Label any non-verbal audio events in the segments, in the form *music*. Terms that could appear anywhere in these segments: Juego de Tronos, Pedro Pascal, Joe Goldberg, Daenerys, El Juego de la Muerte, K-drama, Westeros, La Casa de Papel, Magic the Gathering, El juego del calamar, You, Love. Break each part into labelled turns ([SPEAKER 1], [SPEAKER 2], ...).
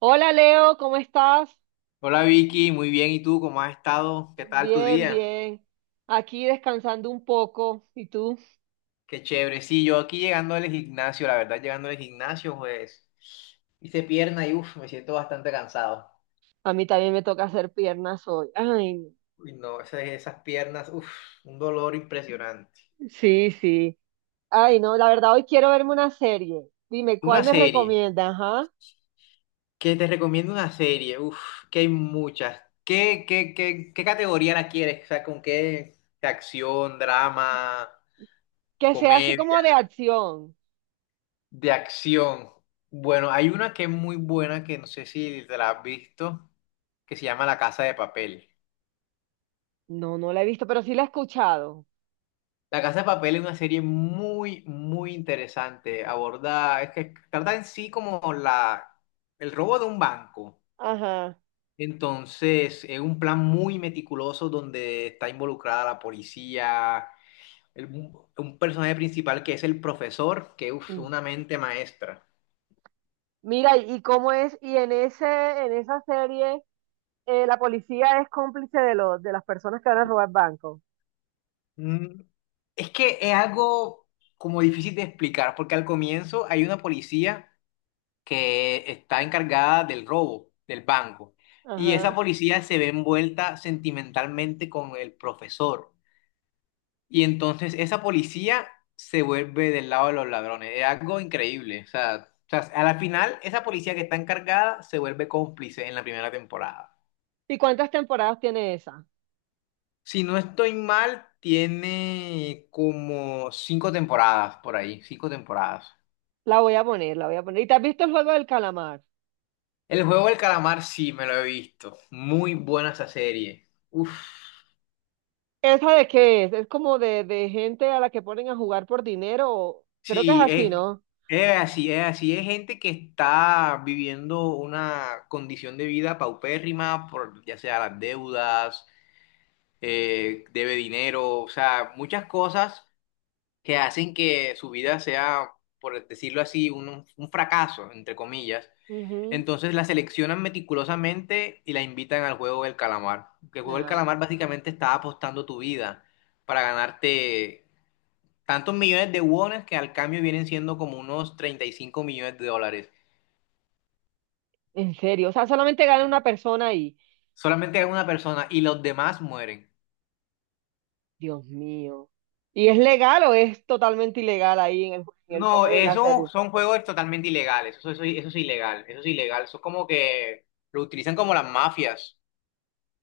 [SPEAKER 1] Hola Leo, ¿cómo estás?
[SPEAKER 2] Hola Vicky, muy bien. ¿Y tú cómo has estado? ¿Qué tal tu
[SPEAKER 1] Bien,
[SPEAKER 2] día?
[SPEAKER 1] bien. Aquí descansando un poco. ¿Y tú?
[SPEAKER 2] Qué chévere. Sí, yo aquí llegando al gimnasio, la verdad, llegando al gimnasio, pues hice pierna y uff, me siento bastante cansado.
[SPEAKER 1] A mí también me toca hacer piernas hoy. Ay, no.
[SPEAKER 2] Uy, no, esas piernas, uff, un dolor impresionante.
[SPEAKER 1] Sí, sí. Ay, no, la verdad hoy quiero verme una serie. Dime, ¿cuál
[SPEAKER 2] Una
[SPEAKER 1] me
[SPEAKER 2] serie,
[SPEAKER 1] recomiendas? Ajá.
[SPEAKER 2] que te recomiendo una serie, uff, que hay muchas. ¿Qué categoría la quieres? O sea, ¿con qué? ¿De acción, drama,
[SPEAKER 1] Que sea así
[SPEAKER 2] comedia?
[SPEAKER 1] como de acción.
[SPEAKER 2] De acción. Bueno, hay una que es muy buena que no sé si te la has visto, que se llama La Casa de Papel.
[SPEAKER 1] No, no la he visto, pero sí la he escuchado.
[SPEAKER 2] La Casa de Papel es una serie muy, muy interesante. Es que trata en sí como el robo de un banco.
[SPEAKER 1] Ajá.
[SPEAKER 2] Entonces, es un plan muy meticuloso donde está involucrada la policía, un personaje principal que es el profesor, que es
[SPEAKER 1] Mm.
[SPEAKER 2] una mente maestra.
[SPEAKER 1] Mira, ¿y cómo es? Y en en esa serie, la policía es cómplice de de las personas que van a robar bancos.
[SPEAKER 2] Mm, Es que es algo como difícil de explicar, porque al comienzo hay una policía que está encargada del robo del banco. Y esa
[SPEAKER 1] Ajá.
[SPEAKER 2] policía se ve envuelta sentimentalmente con el profesor. Y entonces esa policía se vuelve del lado de los ladrones. Es algo increíble. O sea, a la final, esa policía que está encargada se vuelve cómplice en la primera temporada.
[SPEAKER 1] ¿Y cuántas temporadas tiene esa?
[SPEAKER 2] Si no estoy mal, tiene como cinco temporadas por ahí, cinco temporadas.
[SPEAKER 1] La voy a poner. ¿Y te has visto el juego del calamar?
[SPEAKER 2] El juego del calamar sí me lo he visto. Muy buena esa serie. Uf.
[SPEAKER 1] ¿Esa de qué es? Es como de gente a la que ponen a jugar por dinero. Creo que es
[SPEAKER 2] Sí,
[SPEAKER 1] así,
[SPEAKER 2] es,
[SPEAKER 1] ¿no?
[SPEAKER 2] es así, es así. Es gente que está viviendo una condición de vida paupérrima, por, ya sea las deudas, debe dinero, o sea, muchas cosas que hacen que su vida sea, por decirlo así, un fracaso, entre comillas.
[SPEAKER 1] Ujú.
[SPEAKER 2] Entonces la seleccionan meticulosamente y la invitan al juego del calamar. Que el juego del
[SPEAKER 1] Ah,
[SPEAKER 2] calamar básicamente está apostando tu vida para ganarte tantos millones de wones que al cambio vienen siendo como unos 35 millones de dólares.
[SPEAKER 1] en serio. O sea, solamente gana una persona ahí.
[SPEAKER 2] Solamente hay una persona y los demás mueren.
[SPEAKER 1] Dios mío. ¿Y es legal o es totalmente ilegal ahí en en el
[SPEAKER 2] No,
[SPEAKER 1] cómo es en la
[SPEAKER 2] eso
[SPEAKER 1] serie?
[SPEAKER 2] son juegos totalmente ilegales. Eso es ilegal. Eso es ilegal. Eso es como que lo utilizan como las mafias.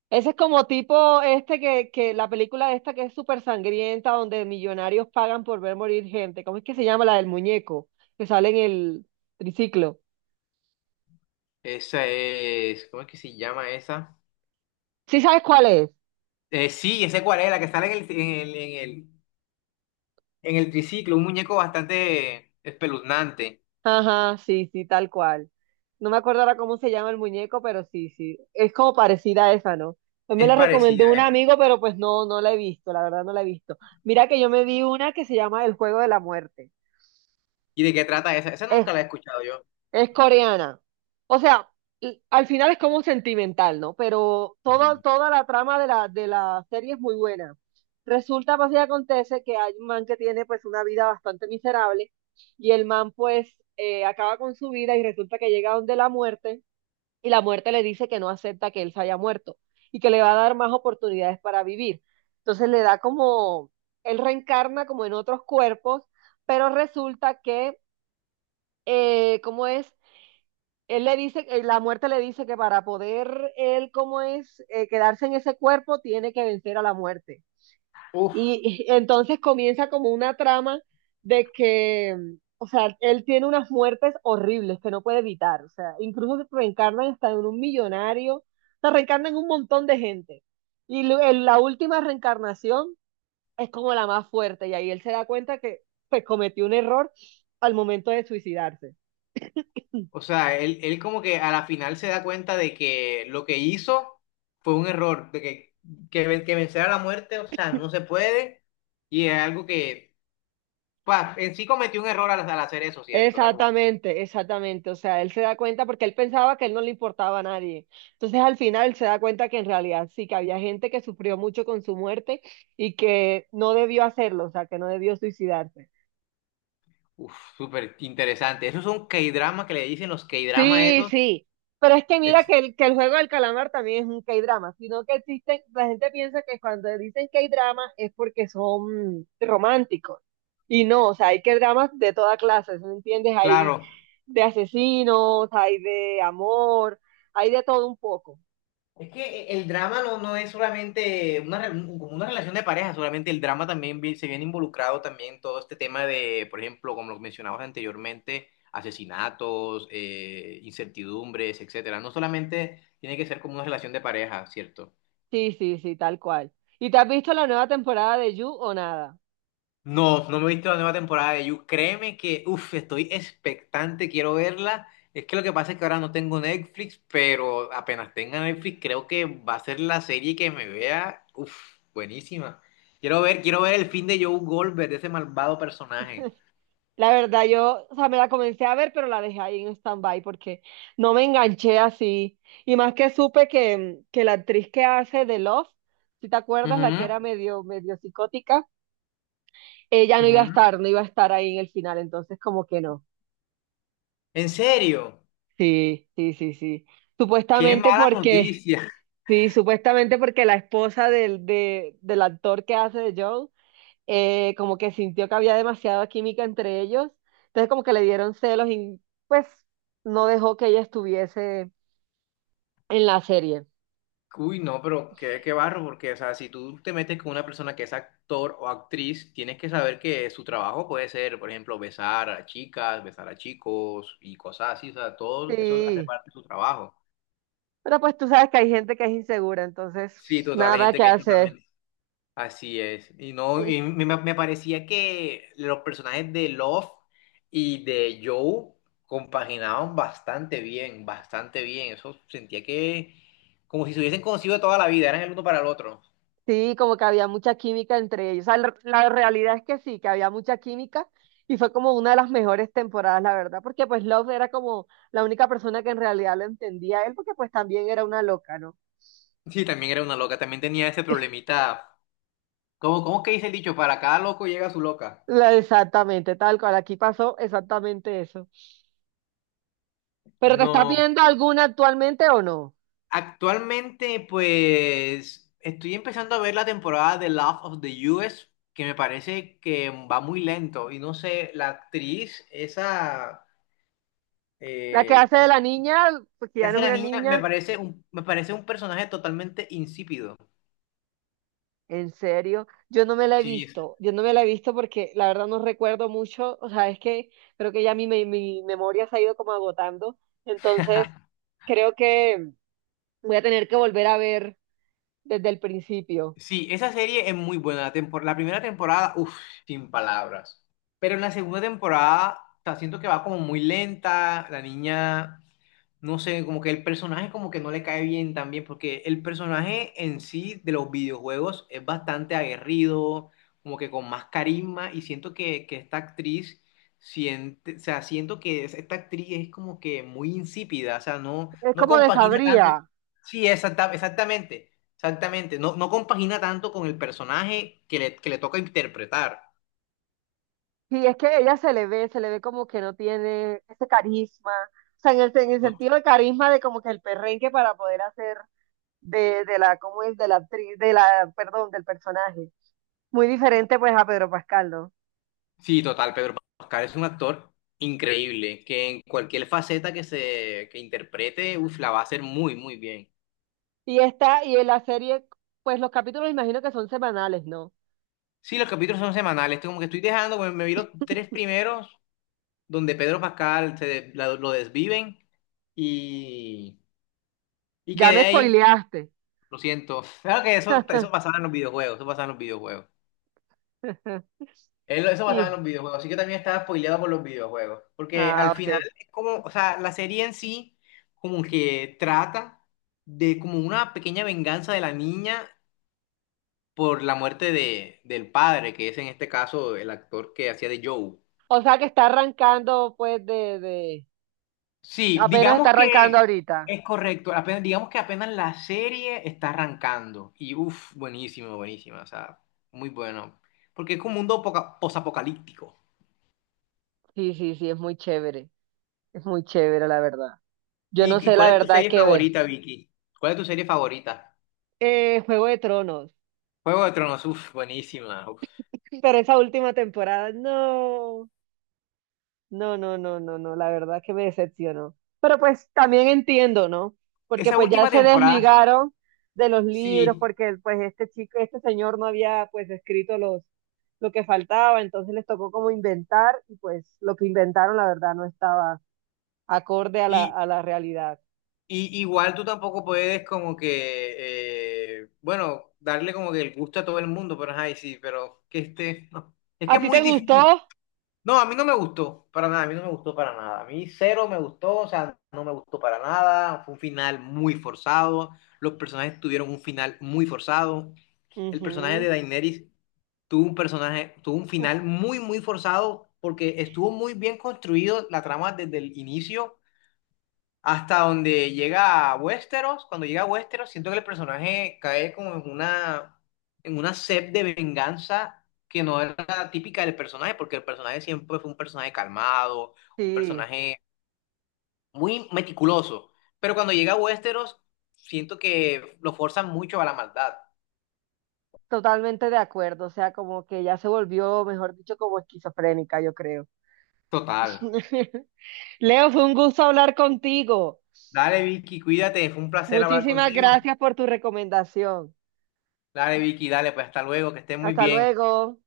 [SPEAKER 1] Ese es como tipo este que la película esta que es súper sangrienta, donde millonarios pagan por ver morir gente. ¿Cómo es que se llama la del muñeco? Que sale en el triciclo.
[SPEAKER 2] Esa es. ¿Cómo es que se llama esa?
[SPEAKER 1] ¿Sí sabes cuál es?
[SPEAKER 2] Sí, ese cuál es, la que sale en el, en el, en el, en el triciclo. Un muñeco bastante espeluznante.
[SPEAKER 1] Ajá, sí, sí, tal cual. No me acuerdo ahora cómo se llama el muñeco, pero sí, sí. Es como parecida a esa, ¿no? Pues me
[SPEAKER 2] Es
[SPEAKER 1] la recomendó
[SPEAKER 2] parecida,
[SPEAKER 1] un
[SPEAKER 2] ¿eh?
[SPEAKER 1] amigo, pero pues no, no la he visto, la verdad no la he visto. Mira que yo me vi una que se llama El Juego de la Muerte.
[SPEAKER 2] ¿Y de qué trata esa? Esa nunca la he escuchado yo.
[SPEAKER 1] Es coreana. O sea, al final es como sentimental, ¿no? Pero toda, toda la trama de de la serie es muy buena. Resulta, pues, y acontece que hay un man que tiene, pues, una vida bastante miserable y el man, pues, acaba con su vida y resulta que llega donde la muerte y la muerte le dice que no acepta que él se haya muerto y que le va a dar más oportunidades para vivir. Entonces le da como, él reencarna como en otros cuerpos, pero resulta que, ¿cómo es? Él le dice, la muerte le dice que para poder él, como es, quedarse en ese cuerpo, tiene que vencer a la muerte.
[SPEAKER 2] Ujú.
[SPEAKER 1] Y entonces comienza como una trama de que, o sea, él tiene unas muertes horribles que no puede evitar. O sea, incluso se reencarnan hasta en un millonario, se reencarnan en un montón de gente. Y en la última reencarnación es como la más fuerte. Y ahí él se da cuenta que pues cometió un error al momento de suicidarse.
[SPEAKER 2] O sea, él como que a la final se da cuenta de que lo que hizo fue un error, de que vencer a la muerte, o sea, no se puede, y es algo que, pa, en sí cometió un error al, al hacer eso, ¿cierto? O sea, como,
[SPEAKER 1] Exactamente, exactamente. O sea, él se da cuenta porque él pensaba que él no le importaba a nadie. Entonces, al final, se da cuenta que en realidad sí, que había gente que sufrió mucho con su muerte y que no debió hacerlo, o sea, que no debió suicidarse.
[SPEAKER 2] uff, súper interesante. Esos son K-dramas que le dicen los K-dramas
[SPEAKER 1] Sí,
[SPEAKER 2] esos,
[SPEAKER 1] sí. Pero es que mira
[SPEAKER 2] es
[SPEAKER 1] que que el juego del calamar también es un K-drama, sino que existen, la gente piensa que cuando dicen K-drama es porque son románticos. Y no, o sea, hay K-dramas de toda clase, ¿sí ¿me entiendes? Hay
[SPEAKER 2] claro.
[SPEAKER 1] de asesinos, hay de amor, hay de todo un poco.
[SPEAKER 2] Es que el drama no es solamente como una relación de pareja, solamente el drama también se viene involucrado también todo este tema de, por ejemplo, como lo mencionabas anteriormente, asesinatos, incertidumbres, etcétera. No solamente tiene que ser como una relación de pareja, ¿cierto?
[SPEAKER 1] Sí, sí, sí, tal cual. ¿Y te has visto la nueva temporada de You o nada?
[SPEAKER 2] No, no me he visto la nueva temporada de You. Créeme que, uff, estoy expectante, quiero verla. Es que lo que pasa es que ahora no tengo Netflix, pero apenas tenga Netflix, creo que va a ser la serie que me vea, uff, buenísima. Quiero ver el fin de Joe Goldberg, de ese malvado personaje.
[SPEAKER 1] La verdad, yo, o sea, me la comencé a ver, pero la dejé ahí en stand-by porque no me enganché así. Y más que supe que la actriz que hace de Love, si te acuerdas, la
[SPEAKER 2] Ujú,
[SPEAKER 1] que era medio, medio psicótica, ella no iba a
[SPEAKER 2] ujú.
[SPEAKER 1] estar, no iba a estar ahí en el final, entonces como que no.
[SPEAKER 2] ¿En serio?
[SPEAKER 1] Sí, sí, sí, sí.
[SPEAKER 2] ¡Qué
[SPEAKER 1] Supuestamente
[SPEAKER 2] mala
[SPEAKER 1] porque
[SPEAKER 2] noticia!
[SPEAKER 1] sí, supuestamente porque la esposa del, del actor que hace de Joe, como que sintió que había demasiada química entre ellos, entonces como que le dieron celos y pues no dejó que ella estuviese en la serie.
[SPEAKER 2] Uy, no, pero qué, qué barro, porque, o sea, si tú te metes con una persona que es actor o actriz, tienes que saber que su trabajo puede ser, por ejemplo, besar a chicas, besar a chicos y cosas así, o sea, todo eso hace
[SPEAKER 1] Sí,
[SPEAKER 2] parte de su trabajo.
[SPEAKER 1] pero pues tú sabes que hay gente que es insegura,
[SPEAKER 2] Sí,
[SPEAKER 1] entonces
[SPEAKER 2] total, hay
[SPEAKER 1] nada
[SPEAKER 2] gente
[SPEAKER 1] que
[SPEAKER 2] que es
[SPEAKER 1] hacer.
[SPEAKER 2] totalmente... Así es. Y no, y
[SPEAKER 1] *laughs*
[SPEAKER 2] me parecía que los personajes de Love y de Joe compaginaban bastante bien, bastante bien. Eso sentía que como si se hubiesen conocido de toda la vida, eran el uno para el otro.
[SPEAKER 1] Sí, como que había mucha química entre ellos. O sea, la realidad es que sí, que había mucha química y fue como una de las mejores temporadas, la verdad, porque pues Love era como la única persona que en realidad lo entendía a él, porque pues también era una loca, ¿no?
[SPEAKER 2] Sí, también era una loca, también tenía ese problemita. ¿Cómo, cómo que dice el dicho? Para cada loco llega su loca.
[SPEAKER 1] Exactamente, tal cual, aquí pasó exactamente eso. ¿Pero te estás
[SPEAKER 2] No.
[SPEAKER 1] viendo alguna actualmente o no?
[SPEAKER 2] Actualmente, pues, estoy empezando a ver la temporada de Love of the US, que me parece que va muy lento. Y no sé, la actriz, esa
[SPEAKER 1] La que
[SPEAKER 2] eh,
[SPEAKER 1] hace de la niña, porque
[SPEAKER 2] que
[SPEAKER 1] ya no
[SPEAKER 2] hace
[SPEAKER 1] es
[SPEAKER 2] la
[SPEAKER 1] una
[SPEAKER 2] niña,
[SPEAKER 1] niña.
[SPEAKER 2] me parece un personaje totalmente insípido.
[SPEAKER 1] En serio, yo no me la he
[SPEAKER 2] Sí,
[SPEAKER 1] visto, yo no me la he visto porque la verdad no recuerdo mucho, o sea, es que creo que ya mi memoria se ha ido como agotando, entonces creo que voy a tener que volver a ver desde el principio.
[SPEAKER 2] sí, esa serie es muy buena. La primera temporada, uff, sin palabras. Pero en la segunda temporada, o sea, siento que va como muy lenta. La niña no sé, como que el personaje como que no le cae bien también, porque el personaje en sí de los videojuegos es bastante aguerrido, como que con más carisma, y siento que, esta actriz, o sea, siento que esta actriz es como que muy insípida, o sea, no,
[SPEAKER 1] Es
[SPEAKER 2] no
[SPEAKER 1] como de
[SPEAKER 2] compagina tanto.
[SPEAKER 1] Sabría,
[SPEAKER 2] Sí, exactamente, exactamente, no compagina tanto con el personaje que le toca interpretar.
[SPEAKER 1] y es que ella se le ve como que no tiene ese carisma, o sea, en en el sentido de carisma de como que el perrenque para poder hacer de la, ¿cómo es? De la actriz, de la, perdón, del personaje. Muy diferente pues a Pedro Pascal, ¿no?
[SPEAKER 2] Sí, total, Pedro Pascal es un actor increíble, que en cualquier faceta que interprete, uf, la va a hacer muy, muy bien.
[SPEAKER 1] Y esta, y en la serie, pues los capítulos imagino que son semanales, ¿no?
[SPEAKER 2] Sí, los capítulos son semanales, esto como que estoy dejando, me vi los tres primeros, donde Pedro Pascal lo desviven y, y
[SPEAKER 1] Ya
[SPEAKER 2] quedé
[SPEAKER 1] me
[SPEAKER 2] ahí,
[SPEAKER 1] spoileaste.
[SPEAKER 2] lo siento. Claro que eso pasaba en los videojuegos, eso pasaba en los videojuegos. Él,
[SPEAKER 1] *laughs*
[SPEAKER 2] eso basado en
[SPEAKER 1] Y,
[SPEAKER 2] los videojuegos, así que también estaba spoileado por los videojuegos, porque
[SPEAKER 1] ah,
[SPEAKER 2] al
[SPEAKER 1] ok.
[SPEAKER 2] final es como, o sea, la serie en sí como que trata de como una pequeña venganza de la niña por la muerte del padre, que es en este caso el actor que hacía de Joe.
[SPEAKER 1] O sea que está arrancando, pues,
[SPEAKER 2] Sí,
[SPEAKER 1] apenas está
[SPEAKER 2] digamos
[SPEAKER 1] arrancando
[SPEAKER 2] que
[SPEAKER 1] ahorita.
[SPEAKER 2] es correcto, apenas, digamos que apenas la serie está arrancando y uff, buenísimo, buenísima, o sea, muy bueno, porque es como un mundo posapocalíptico.
[SPEAKER 1] Sí, sí, sí, es muy chévere. Es muy chévere, la verdad. Yo no
[SPEAKER 2] ¿Y
[SPEAKER 1] sé
[SPEAKER 2] cuál
[SPEAKER 1] la
[SPEAKER 2] es tu
[SPEAKER 1] verdad
[SPEAKER 2] serie
[SPEAKER 1] qué ver.
[SPEAKER 2] favorita, Vicky? ¿Cuál es tu serie favorita?
[SPEAKER 1] Juego de Tronos.
[SPEAKER 2] Juego de Tronos, uf, buenísima. Uf.
[SPEAKER 1] Pero esa última temporada, no. No, no, no, no, no, la verdad que me decepcionó. Pero pues también entiendo, ¿no? Porque
[SPEAKER 2] Esa
[SPEAKER 1] pues ya
[SPEAKER 2] última
[SPEAKER 1] se
[SPEAKER 2] temporada,
[SPEAKER 1] desligaron de los libros,
[SPEAKER 2] sí,
[SPEAKER 1] porque pues este chico, este señor no había pues escrito los, lo que faltaba, entonces les tocó como inventar y pues lo que inventaron la verdad no estaba acorde a
[SPEAKER 2] y,
[SPEAKER 1] a la realidad.
[SPEAKER 2] y igual tú tampoco puedes como que, bueno, darle como que el gusto a todo el mundo, pero ay, sí, pero que este, no. Es
[SPEAKER 1] ¿A
[SPEAKER 2] que es
[SPEAKER 1] ti
[SPEAKER 2] muy
[SPEAKER 1] te gustó?
[SPEAKER 2] difícil. No, a mí no me gustó, para nada, a mí no me gustó para nada. A mí cero me gustó, o sea, no me gustó para nada. Fue un final muy forzado, los personajes tuvieron un final muy forzado. El personaje de
[SPEAKER 1] Ujú.
[SPEAKER 2] Daenerys tuvo un personaje, tuvo un
[SPEAKER 1] Uf,
[SPEAKER 2] final muy, muy forzado porque estuvo muy bien construido la trama desde el inicio hasta donde llega a Westeros. Cuando llega a Westeros, siento que el personaje cae como en una sed de venganza que no era típica del personaje, porque el personaje siempre fue un personaje calmado, un
[SPEAKER 1] sí,
[SPEAKER 2] personaje muy meticuloso. Pero cuando llega a Westeros, siento que lo forzan mucho a la maldad.
[SPEAKER 1] totalmente de acuerdo, o sea, como que ya se volvió, mejor dicho, como esquizofrénica, yo creo.
[SPEAKER 2] Total.
[SPEAKER 1] *laughs* Leo, fue un gusto hablar contigo.
[SPEAKER 2] Dale, Vicky, cuídate, fue un placer hablar
[SPEAKER 1] Muchísimas
[SPEAKER 2] contigo.
[SPEAKER 1] gracias por tu recomendación.
[SPEAKER 2] Dale, Vicky, dale, pues hasta luego, que estén muy
[SPEAKER 1] Hasta
[SPEAKER 2] bien.
[SPEAKER 1] luego.